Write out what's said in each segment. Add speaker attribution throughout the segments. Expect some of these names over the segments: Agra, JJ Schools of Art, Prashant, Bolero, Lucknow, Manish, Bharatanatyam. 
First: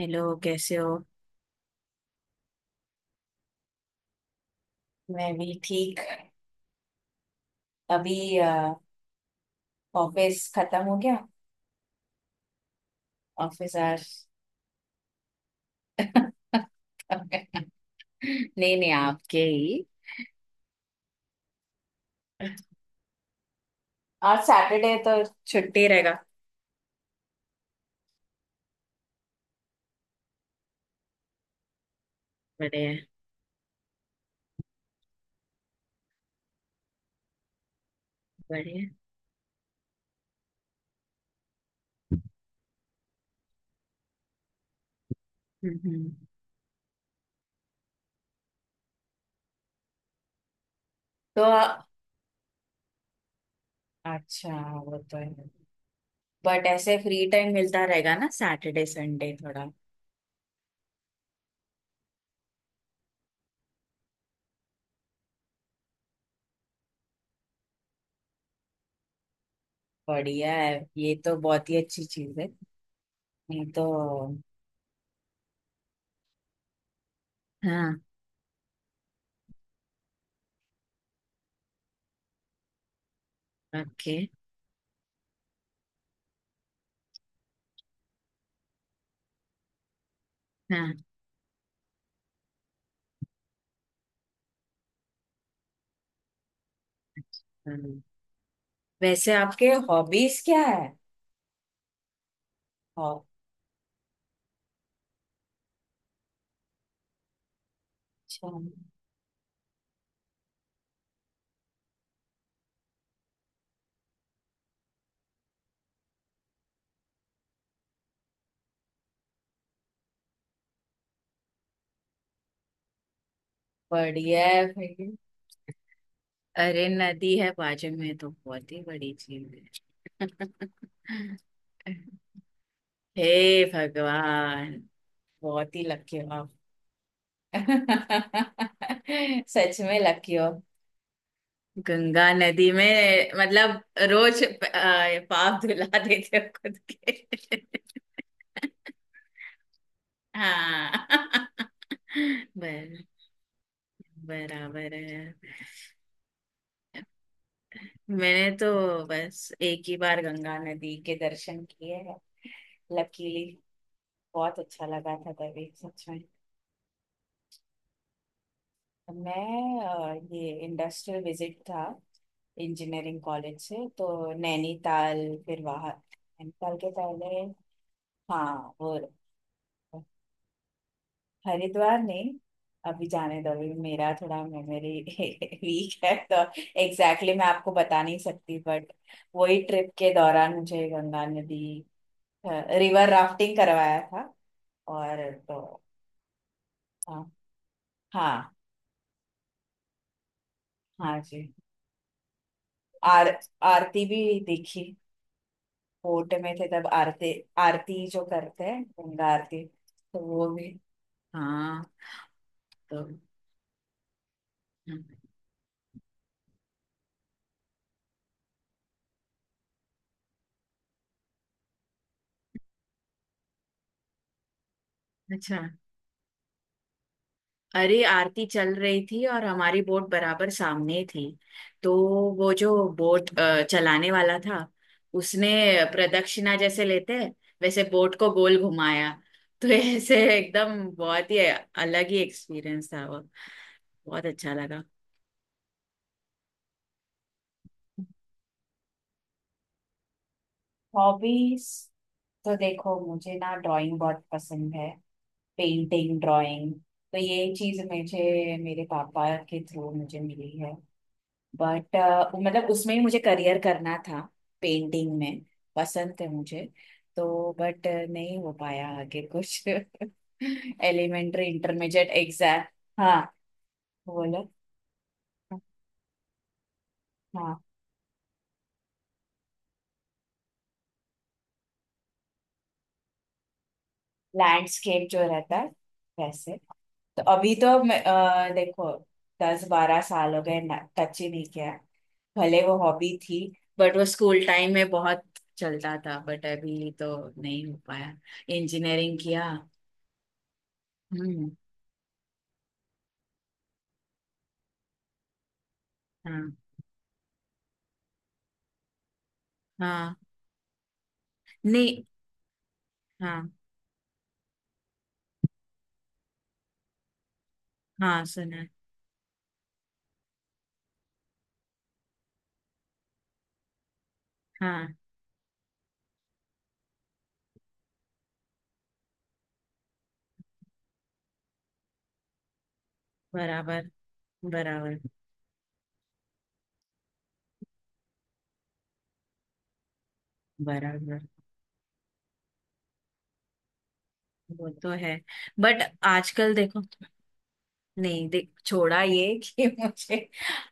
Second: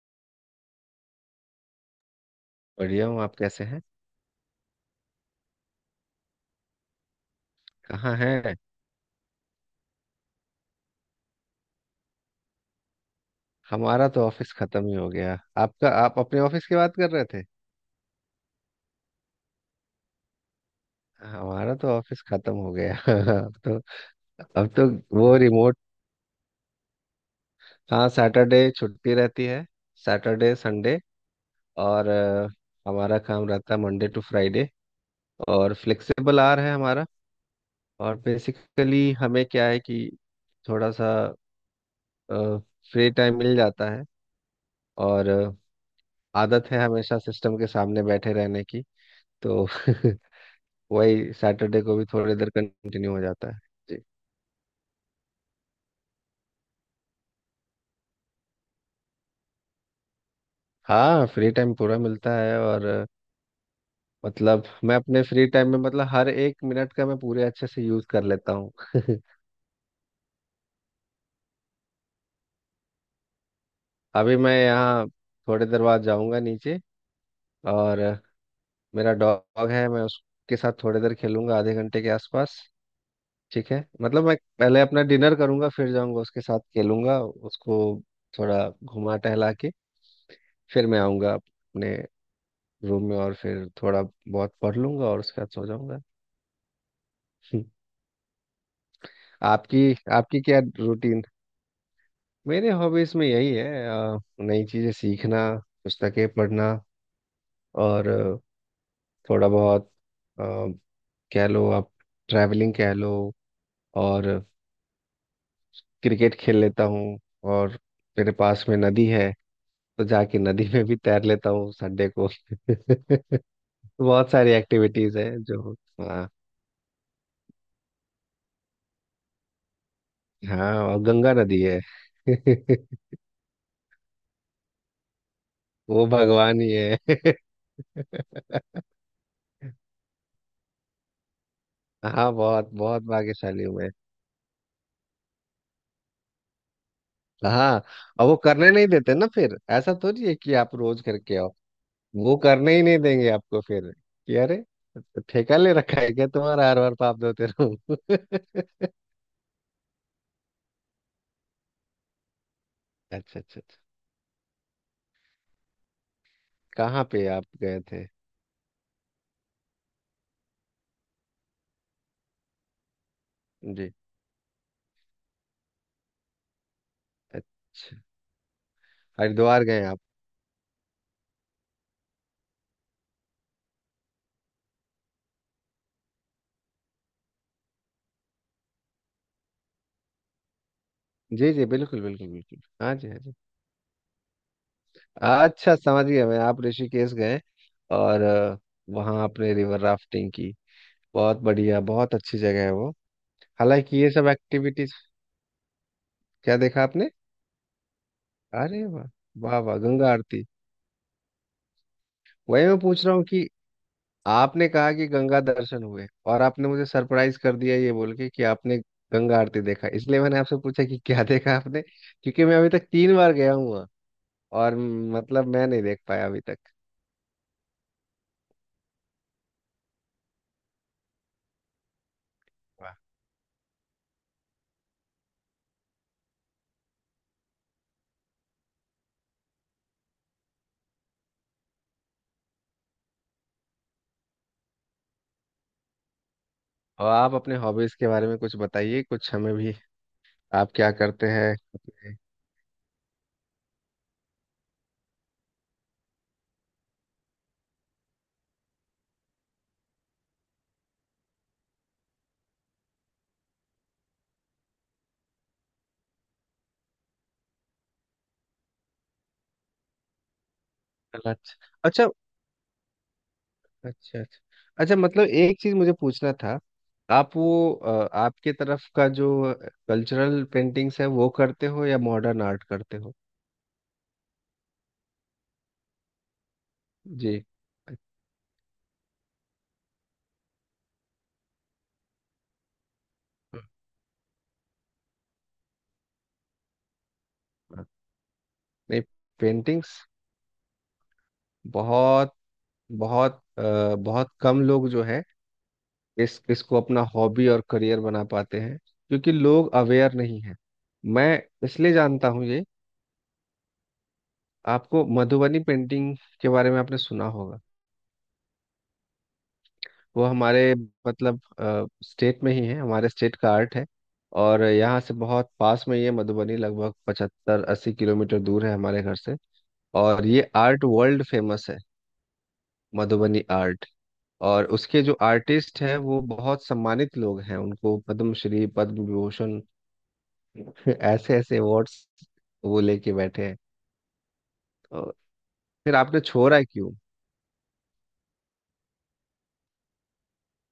Speaker 1: Hello, कैसे हो?
Speaker 2: बढ़िया हूँ। आप कैसे हैं?
Speaker 1: मैं भी ठीक।
Speaker 2: कहाँ
Speaker 1: अभी
Speaker 2: हैं?
Speaker 1: ऑफिस खत्म हो गया। ऑफिस आज।
Speaker 2: हमारा तो ऑफिस खत्म ही हो गया। आपका आप अपने ऑफिस की बात कर रहे थे?
Speaker 1: नहीं नहीं आपके ही।
Speaker 2: हमारा तो ऑफिस खत्म हो गया अब तो
Speaker 1: आज
Speaker 2: अब तो
Speaker 1: सैटरडे तो
Speaker 2: वो रिमोट।
Speaker 1: छुट्टी रहेगा।
Speaker 2: हाँ सैटरडे छुट्टी रहती है। सैटरडे संडे और
Speaker 1: बढ़िया।
Speaker 2: हमारा काम रहता है मंडे टू फ्राइडे। और फ्लेक्सिबल आवर है हमारा। और
Speaker 1: बढ़िया।
Speaker 2: बेसिकली हमें क्या है कि थोड़ा सा फ्री टाइम मिल जाता है। और
Speaker 1: हम्म हम्म।
Speaker 2: आदत है हमेशा सिस्टम के सामने बैठे रहने की, तो वही
Speaker 1: तो
Speaker 2: सैटरडे को भी थोड़ी देर कंटिन्यू हो जाता है। जी।
Speaker 1: अच्छा। वो तो है, बट ऐसे फ्री टाइम मिलता रहेगा ना सैटरडे संडे थोड़ा।
Speaker 2: हाँ फ्री टाइम पूरा मिलता है, और मतलब मैं अपने फ्री टाइम में, मतलब हर एक मिनट का मैं पूरे अच्छे से यूज कर लेता हूँ
Speaker 1: बढ़िया है, ये तो बहुत ही अच्छी चीज है। नहीं तो।
Speaker 2: अभी मैं यहाँ, थोड़ी देर बाद जाऊँगा नीचे। और
Speaker 1: हाँ।
Speaker 2: मेरा डॉग है, मैं उसके साथ थोड़ी देर खेलूंगा, आधे घंटे के आसपास। ठीक है,
Speaker 1: ओके।
Speaker 2: मतलब मैं पहले अपना डिनर करूंगा, फिर जाऊंगा, उसके साथ खेलूंगा, उसको थोड़ा घुमा टहला के। फिर मैं
Speaker 1: हाँ।
Speaker 2: आऊंगा अपने रूम में, और फिर थोड़ा बहुत पढ़ लूंगा और उसके बाद सो जाऊंगा
Speaker 1: हम्म, वैसे आपके
Speaker 2: आपकी
Speaker 1: हॉबीज
Speaker 2: आपकी क्या
Speaker 1: क्या है?
Speaker 2: रूटीन? मेरे हॉबीज में यही है, नई चीजें सीखना, पुस्तकें पढ़ना, और
Speaker 1: अच्छा।
Speaker 2: थोड़ा बहुत अ, कह लो आप, ट्रैवलिंग कह लो, और क्रिकेट खेल लेता हूँ। और मेरे पास में नदी है, तो जाके नदी में भी तैर लेता हूँ संडे को बहुत
Speaker 1: बढ़िया
Speaker 2: सारी
Speaker 1: है भाई।
Speaker 2: एक्टिविटीज है जो। हाँ।
Speaker 1: अरे नदी है बाजू में तो बहुत ही बड़ी चीज
Speaker 2: हाँ, और गंगा नदी है।
Speaker 1: है। हे भगवान, बहुत ही
Speaker 2: वो
Speaker 1: लकी हो आप।
Speaker 2: भगवान ही है।
Speaker 1: सच में लकी हो। गंगा
Speaker 2: हाँ, बहुत
Speaker 1: नदी
Speaker 2: बहुत
Speaker 1: में
Speaker 2: भाग्यशाली हूँ
Speaker 1: मतलब।
Speaker 2: मैं।
Speaker 1: रोज पाप धुला देते हो खुद के।
Speaker 2: हाँ, और वो करने नहीं देते ना, फिर ऐसा थोड़ी है कि आप रोज करके
Speaker 1: हाँ।
Speaker 2: आओ। वो करने ही नहीं
Speaker 1: बर,
Speaker 2: देंगे आपको फिर, कि अरे,
Speaker 1: बराबर है।
Speaker 2: ठेका ले रखा है क्या तुम्हारा, हर बार पाप धोते रहो
Speaker 1: मैंने तो बस एक ही बार गंगा नदी के दर्शन किए हैं,
Speaker 2: अच्छा
Speaker 1: लकीली।
Speaker 2: अच्छा अच्छा।
Speaker 1: बहुत अच्छा लगा था तभी, सच में।
Speaker 2: कहाँ पे आप गए थे?
Speaker 1: मैं ये इंडस्ट्रियल विजिट था, इंजीनियरिंग कॉलेज से,
Speaker 2: जी।
Speaker 1: तो नैनीताल। फिर वहाँ नैनीताल के पहले।
Speaker 2: अच्छा।
Speaker 1: हाँ वो।
Speaker 2: हरिद्वार गए आप?
Speaker 1: हरिद्वार नहीं। अभी जाने दो, अभी मेरा थोड़ा मेमोरी वीक है, तो एग्जैक्टली मैं आपको बता नहीं सकती, बट वही ट्रिप के दौरान मुझे गंगा
Speaker 2: जी
Speaker 1: नदी
Speaker 2: जी, बिल्कुल बिल्कुल बिल्कुल, हाँ
Speaker 1: रिवर
Speaker 2: जी, हाँ जी।
Speaker 1: राफ्टिंग करवाया था। और
Speaker 2: अच्छा
Speaker 1: तो।
Speaker 2: समझ गया मैं, आप ऋषिकेश
Speaker 1: हाँ।
Speaker 2: गए। और
Speaker 1: हाँ।
Speaker 2: वहाँ आपने रिवर राफ्टिंग की।
Speaker 1: हाँ
Speaker 2: बहुत
Speaker 1: जी।
Speaker 2: बढ़िया, बहुत अच्छी जगह है वो।
Speaker 1: आर
Speaker 2: हालांकि
Speaker 1: आरती
Speaker 2: ये
Speaker 1: भी
Speaker 2: सब
Speaker 1: देखी।
Speaker 2: एक्टिविटीज।
Speaker 1: कोर्ट में
Speaker 2: क्या
Speaker 1: थे
Speaker 2: देखा
Speaker 1: तब
Speaker 2: आपने?
Speaker 1: आरती। आरती जो करते हैं
Speaker 2: अरे वाह!
Speaker 1: गंगा
Speaker 2: वाह
Speaker 1: आरती,
Speaker 2: वाह, गंगा
Speaker 1: तो
Speaker 2: आरती।
Speaker 1: वो भी। हाँ।
Speaker 2: वही मैं
Speaker 1: तो
Speaker 2: पूछ रहा हूँ कि आपने कहा
Speaker 1: हम्म,
Speaker 2: कि गंगा दर्शन हुए, और आपने मुझे सरप्राइज कर दिया ये बोल के कि आपने गंगा आरती देखा, इसलिए मैंने आपसे पूछा कि क्या देखा आपने, क्योंकि मैं अभी तक तीन बार गया हूँ वहाँ और मतलब
Speaker 1: अच्छा।
Speaker 2: मैं नहीं देख पाया अभी तक।
Speaker 1: अरे आरती चल रही थी और हमारी बोट बराबर सामने ही थी। तो वो जो
Speaker 2: वाह।
Speaker 1: बोट चलाने वाला था, उसने प्रदक्षिणा जैसे लेते हैं वैसे बोट को गोल घुमाया। तो ऐसे एकदम बहुत ही अलग ही एक्सपीरियंस था वो। बहुत अच्छा लगा।
Speaker 2: और आप अपने हॉबीज के बारे में कुछ बताइए, कुछ हमें भी। आप क्या करते हैं
Speaker 1: हॉबीज।
Speaker 2: अपने-
Speaker 1: तो देखो, मुझे ना ड्राइंग बहुत पसंद है, पेंटिंग, ड्राइंग। तो ये चीज मुझे मेरे पापा के थ्रू मुझे मिली है। बट मतलब उसमें ही मुझे करियर करना था, पेंटिंग में। पसंद है मुझे। तो बट नहीं हो पाया आगे कुछ
Speaker 2: अच्छा
Speaker 1: एलिमेंट्री इंटरमीडिएट
Speaker 2: अच्छा
Speaker 1: एग्जाम। हाँ।
Speaker 2: अच्छा। अच्छा
Speaker 1: बोलो।
Speaker 2: अच्छा, मतलब एक चीज मुझे पूछना था।
Speaker 1: हाँ।
Speaker 2: आपके तरफ का जो कल्चरल पेंटिंग्स है वो करते हो, या मॉडर्न आर्ट करते हो?
Speaker 1: लैंडस्केप जो रहता है, वैसे। तो
Speaker 2: जी।
Speaker 1: अभी तो मैं देखो दस बारह साल हो गए, टच ही नहीं किया। भले वो हॉबी थी।
Speaker 2: अच्छा।
Speaker 1: बट वो स्कूल टाइम में बहुत चलता था, बट अभी तो नहीं हो पाया।
Speaker 2: नहीं,
Speaker 1: इंजीनियरिंग किया।
Speaker 2: पेंटिंग्स,
Speaker 1: हम्म।
Speaker 2: बहुत बहुत बहुत कम लोग जो है इस
Speaker 1: हाँ।
Speaker 2: इसको अपना हॉबी और करियर बना पाते हैं, क्योंकि लोग अवेयर
Speaker 1: हाँ।
Speaker 2: नहीं है। मैं इसलिए
Speaker 1: नहीं।
Speaker 2: जानता हूँ ये।
Speaker 1: हाँ।
Speaker 2: आपको मधुबनी पेंटिंग के बारे में आपने सुना होगा?
Speaker 1: हाँ, सुना है।
Speaker 2: वो हमारे, मतलब स्टेट में ही है, हमारे स्टेट का आर्ट है। और
Speaker 1: हाँ।
Speaker 2: यहाँ से बहुत पास में ये मधुबनी, लगभग 75-80 किलोमीटर दूर है हमारे घर से। और ये आर्ट वर्ल्ड फेमस है, मधुबनी आर्ट।
Speaker 1: बराबर,
Speaker 2: और
Speaker 1: बराबर,
Speaker 2: उसके जो आर्टिस्ट हैं वो बहुत सम्मानित लोग हैं, उनको पद्मश्री, पद्म विभूषण
Speaker 1: बराबर।
Speaker 2: ऐसे ऐसे अवार्ड्स वो लेके बैठे हैं।
Speaker 1: वो तो
Speaker 2: और
Speaker 1: है, बट
Speaker 2: फिर आपने
Speaker 1: आजकल
Speaker 2: छोड़ा
Speaker 1: देखो
Speaker 2: क्यों?
Speaker 1: नहीं देख छोड़ा ये कि मुझे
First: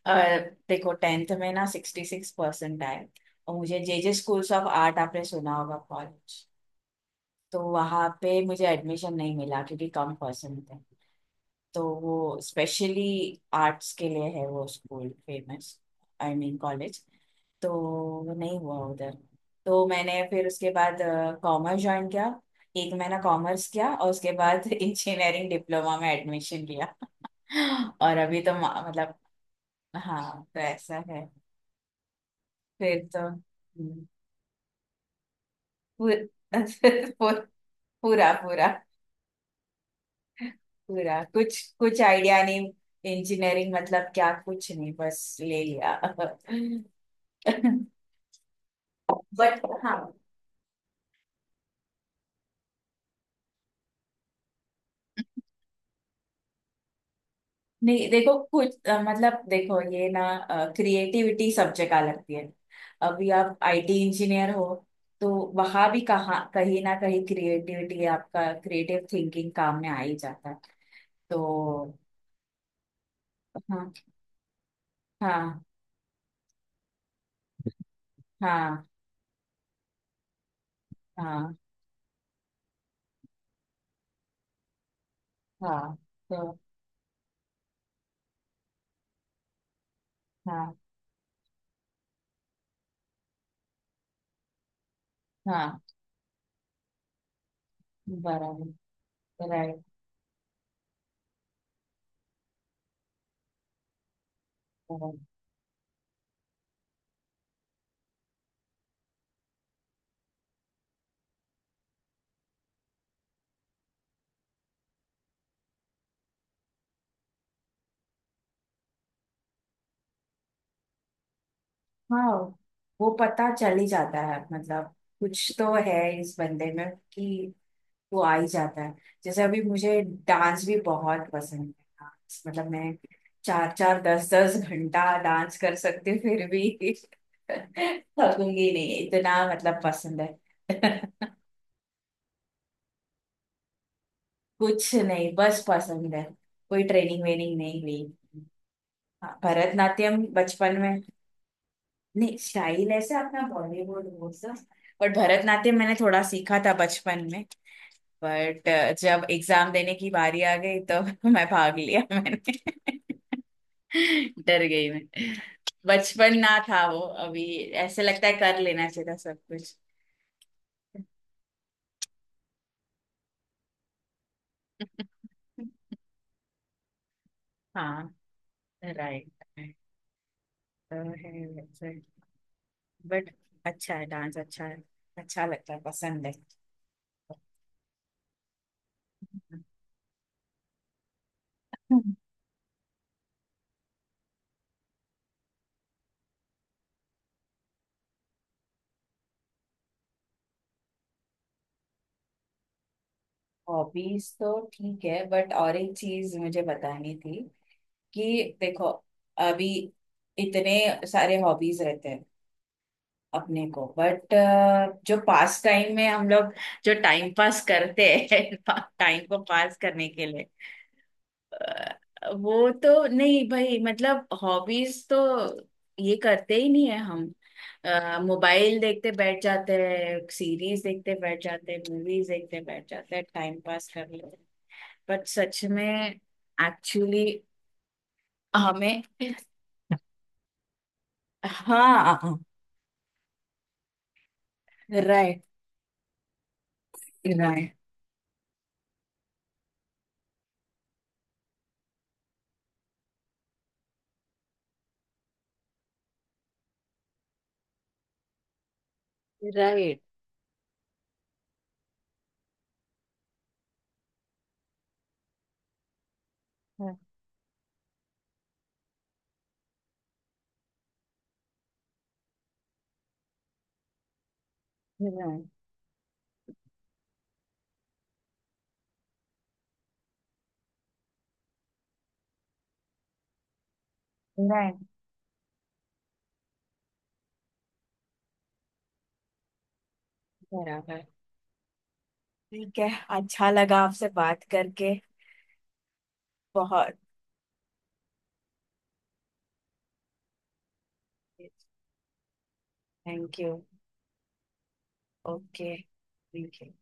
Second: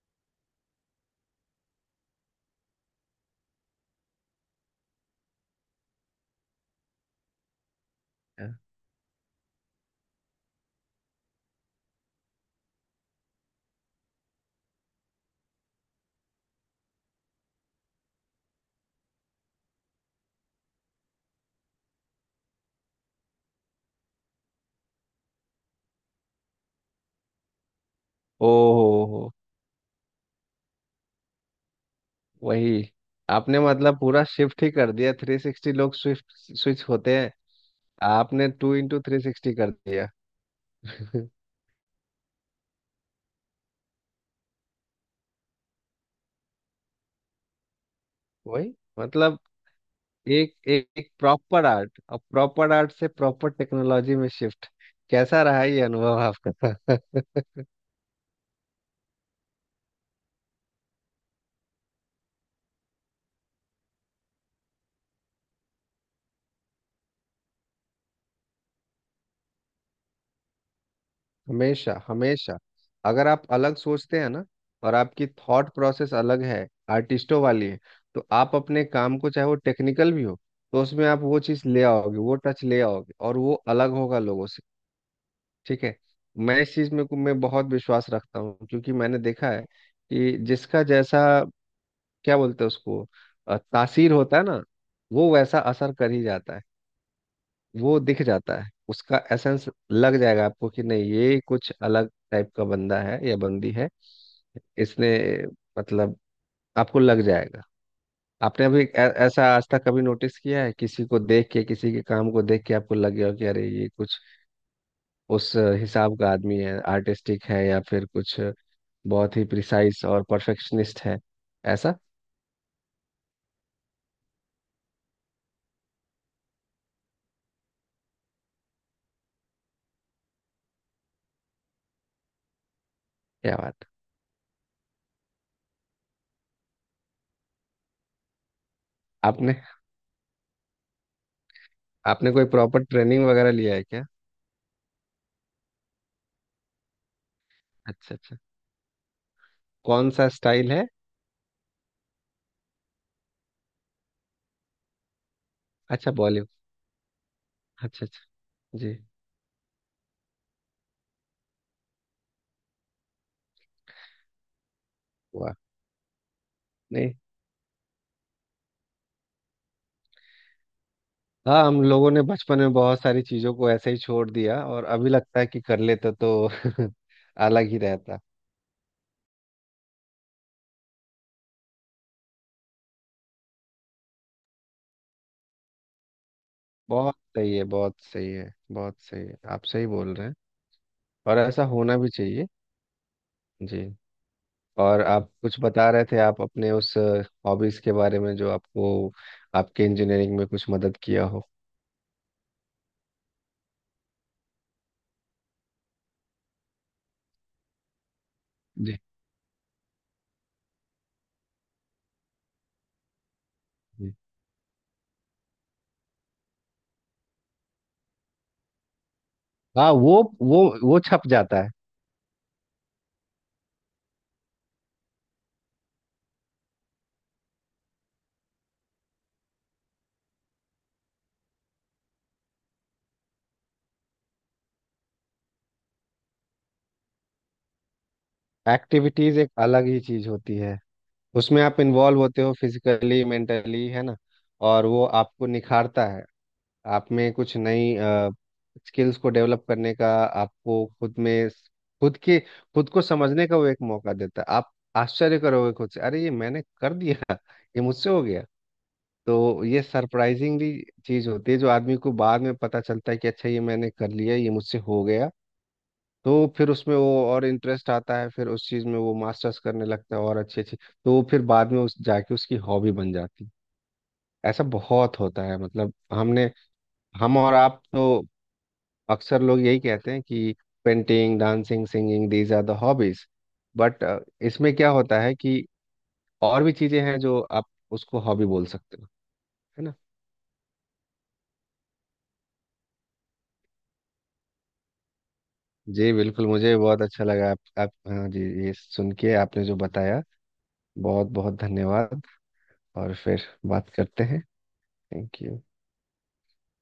Speaker 1: अ, देखो टेंथ में ना सिक्सटी सिक्स परसेंट आए, और मुझे J J schools of art आपने सुना होगा, कॉलेज। तो वहाँ पे मुझे एडमिशन नहीं मिला क्योंकि कम परसेंट थे। तो वो स्पेशली आर्ट्स के लिए है वो school famous, I mean college. तो वो नहीं हुआ उधर। तो मैंने फिर उसके बाद कॉमर्स ज्वाइन किया। एक महीना कॉमर्स किया और उसके बाद इंजीनियरिंग डिप्लोमा में एडमिशन लिया। और अभी
Speaker 2: ओ
Speaker 1: तो
Speaker 2: हो
Speaker 1: मतलब।
Speaker 2: हो।
Speaker 1: हाँ तो ऐसा है।
Speaker 2: वही,
Speaker 1: फिर तो
Speaker 2: आपने मतलब पूरा शिफ्ट ही कर दिया, 360, लोग स्विफ्ट
Speaker 1: पूर,
Speaker 2: स्विच होते हैं।
Speaker 1: पूर, पूरा,
Speaker 2: आपने
Speaker 1: पूरा,
Speaker 2: टू इंटू 360 कर दिया
Speaker 1: पूरा। कुछ कुछ आइडिया नहीं, इंजीनियरिंग मतलब क्या, कुछ नहीं बस ले लिया
Speaker 2: वही, मतलब
Speaker 1: बट हाँ।
Speaker 2: एक एक, एक प्रॉपर आर्ट, और प्रॉपर आर्ट से प्रॉपर टेक्नोलॉजी में शिफ्ट, कैसा रहा ये अनुभव आपका
Speaker 1: नहीं देखो कुछ मतलब देखो ये ना, क्रिएटिविटी सब जगह लगती है। अभी आप आईटी इंजीनियर हो, तो वहां भी कहाँ कहीं ना कहीं क्रिएटिविटी, आपका क्रिएटिव थिंकिंग काम में आ ही जाता है। तो
Speaker 2: हमेशा हमेशा, अगर आप अलग
Speaker 1: हाँ।
Speaker 2: सोचते हैं ना, और आपकी
Speaker 1: हाँ।
Speaker 2: थॉट प्रोसेस अलग है, आर्टिस्टों वाली है, तो आप अपने
Speaker 1: हाँ।
Speaker 2: काम को, चाहे वो टेक्निकल भी हो, तो उसमें आप वो
Speaker 1: हाँ।
Speaker 2: चीज़ ले आओगे, वो टच ले आओगे, और वो अलग होगा लोगों से। ठीक
Speaker 1: हाँ।
Speaker 2: है। मैं
Speaker 1: तो
Speaker 2: इस चीज में मैं बहुत विश्वास रखता हूँ, क्योंकि मैंने देखा है कि
Speaker 1: हाँ।
Speaker 2: जिसका जैसा, क्या बोलते हैं उसको, तासीर होता है ना, वो वैसा
Speaker 1: हाँ।
Speaker 2: असर कर ही जाता है। वो दिख जाता है,
Speaker 1: बराबर।
Speaker 2: उसका एसेंस
Speaker 1: राइट।
Speaker 2: लग जाएगा आपको कि नहीं, ये कुछ अलग टाइप का बंदा है या बंदी है। इसने,
Speaker 1: बराबर।
Speaker 2: मतलब आपको लग जाएगा। आपने अभी ऐसा आज तक कभी नोटिस किया है, किसी को देख के, किसी के काम को देख के आपको लग गया हो कि अरे ये कुछ उस हिसाब का आदमी है, आर्टिस्टिक है, या फिर कुछ बहुत ही प्रिसाइज और परफेक्शनिस्ट है, ऐसा?
Speaker 1: हाँ, वो पता चल ही जाता है, मतलब कुछ तो है इस बंदे में कि वो आ ही जाता है। जैसे अभी मुझे डांस भी बहुत पसंद है, डांस मतलब मैं
Speaker 2: क्या
Speaker 1: चार
Speaker 2: बात!
Speaker 1: चार दस दस घंटा डांस कर सकती हूँ, फिर भी थकूंगी नहीं, इतना
Speaker 2: आपने
Speaker 1: मतलब पसंद है।
Speaker 2: आपने कोई प्रॉपर ट्रेनिंग वगैरह लिया है क्या?
Speaker 1: कुछ नहीं, बस पसंद है, कोई ट्रेनिंग वेनिंग नहीं ली।
Speaker 2: अच्छा अच्छा।
Speaker 1: हाँ,
Speaker 2: कौन
Speaker 1: भरतनाट्यम
Speaker 2: सा स्टाइल
Speaker 1: बचपन
Speaker 2: है?
Speaker 1: में। नहीं, स्टाइल ऐसे अपना बॉलीवुड वो सब, बट भरतनाट्यम मैंने
Speaker 2: अच्छा,
Speaker 1: थोड़ा
Speaker 2: बॉलीवुड।
Speaker 1: सीखा था बचपन में।
Speaker 2: अच्छा अच्छा।
Speaker 1: बट
Speaker 2: जी।
Speaker 1: जब एग्जाम देने की बारी आ गई तो मैं भाग लिया, मैंने डर गई मैं।
Speaker 2: वाह।
Speaker 1: बचपन ना था वो।
Speaker 2: नहीं।
Speaker 1: अभी ऐसे लगता है कर लेना चाहिए था सब कुछ।
Speaker 2: हाँ, हम लोगों ने बचपन में बहुत सारी चीज़ों को ऐसे ही छोड़ दिया, और अभी लगता है कि कर लेते तो अलग ही
Speaker 1: हाँ,
Speaker 2: रहता।
Speaker 1: राइट। तो है वैसे, बट अच्छा है, डांस अच्छा है, अच्छा लगता है, पसंद है।
Speaker 2: बहुत सही है, बहुत सही है, बहुत सही है, आप सही बोल रहे हैं, और ऐसा होना भी चाहिए। जी। और आप कुछ बता रहे थे, आप अपने उस हॉबीज के बारे में जो आपको, आपके इंजीनियरिंग में कुछ मदद किया हो।
Speaker 1: हॉबीज तो ठीक है, बट और एक चीज मुझे बतानी थी, कि देखो
Speaker 2: जी।
Speaker 1: अभी इतने सारे हॉबीज रहते हैं अपने को,
Speaker 2: जी।
Speaker 1: बट जो पास टाइम में हम लोग जो टाइम पास करते हैं टाइम को पास
Speaker 2: हाँ।
Speaker 1: करने के लिए।
Speaker 2: वो वो छप जाता है।
Speaker 1: अ, वो तो नहीं भाई, मतलब हॉबीज तो ये करते ही नहीं है हम। मोबाइल देखते बैठ जाते हैं, सीरीज देखते बैठ जाते हैं, मूवीज देखते बैठ जाते हैं, टाइम पास कर लेते हैं। बट सच में एक्चुअली हमें।
Speaker 2: एक्टिविटीज एक अलग ही चीज होती है, उसमें आप
Speaker 1: हाँ।
Speaker 2: इन्वॉल्व होते हो फिजिकली मेंटली, है ना, और वो
Speaker 1: राइट,
Speaker 2: आपको निखारता है। आप में कुछ
Speaker 1: राइट,
Speaker 2: नई स्किल्स को डेवलप करने का, आपको खुद में खुद के खुद को समझने का वो एक मौका देता है। आप आश्चर्य करोगे खुद से, अरे ये मैंने कर दिया, ये मुझसे हो गया। तो ये
Speaker 1: राइट,
Speaker 2: सरप्राइजिंगली चीज होती है, जो आदमी को बाद में पता चलता है कि अच्छा, ये मैंने कर लिया, ये मुझसे हो गया। तो फिर उसमें वो और इंटरेस्ट आता है, फिर उस चीज में वो मास्टर्स करने लगता है, और अच्छी अच्छी, तो वो फिर बाद में उस जाके उसकी हॉबी बन जाती है। ऐसा बहुत होता
Speaker 1: राइट,
Speaker 2: है, मतलब हमने हम और आप तो अक्सर लोग यही कहते हैं कि painting, dancing, singing, these are the hobbies, but इसमें
Speaker 1: राइट।
Speaker 2: क्या होता है कि और भी चीजें हैं जो आप उसको हॉबी बोल सकते हो, है ना?
Speaker 1: बराबर, ठीक है, अच्छा लगा आपसे बात करके।
Speaker 2: जी बिल्कुल, मुझे
Speaker 1: बहुत।
Speaker 2: बहुत अच्छा लगा आप हाँ जी, ये सुन के, आपने जो बताया। बहुत बहुत धन्यवाद, और
Speaker 1: थैंक
Speaker 2: फिर
Speaker 1: यू।
Speaker 2: बात करते हैं। Thank you.
Speaker 1: Okay. Thank you.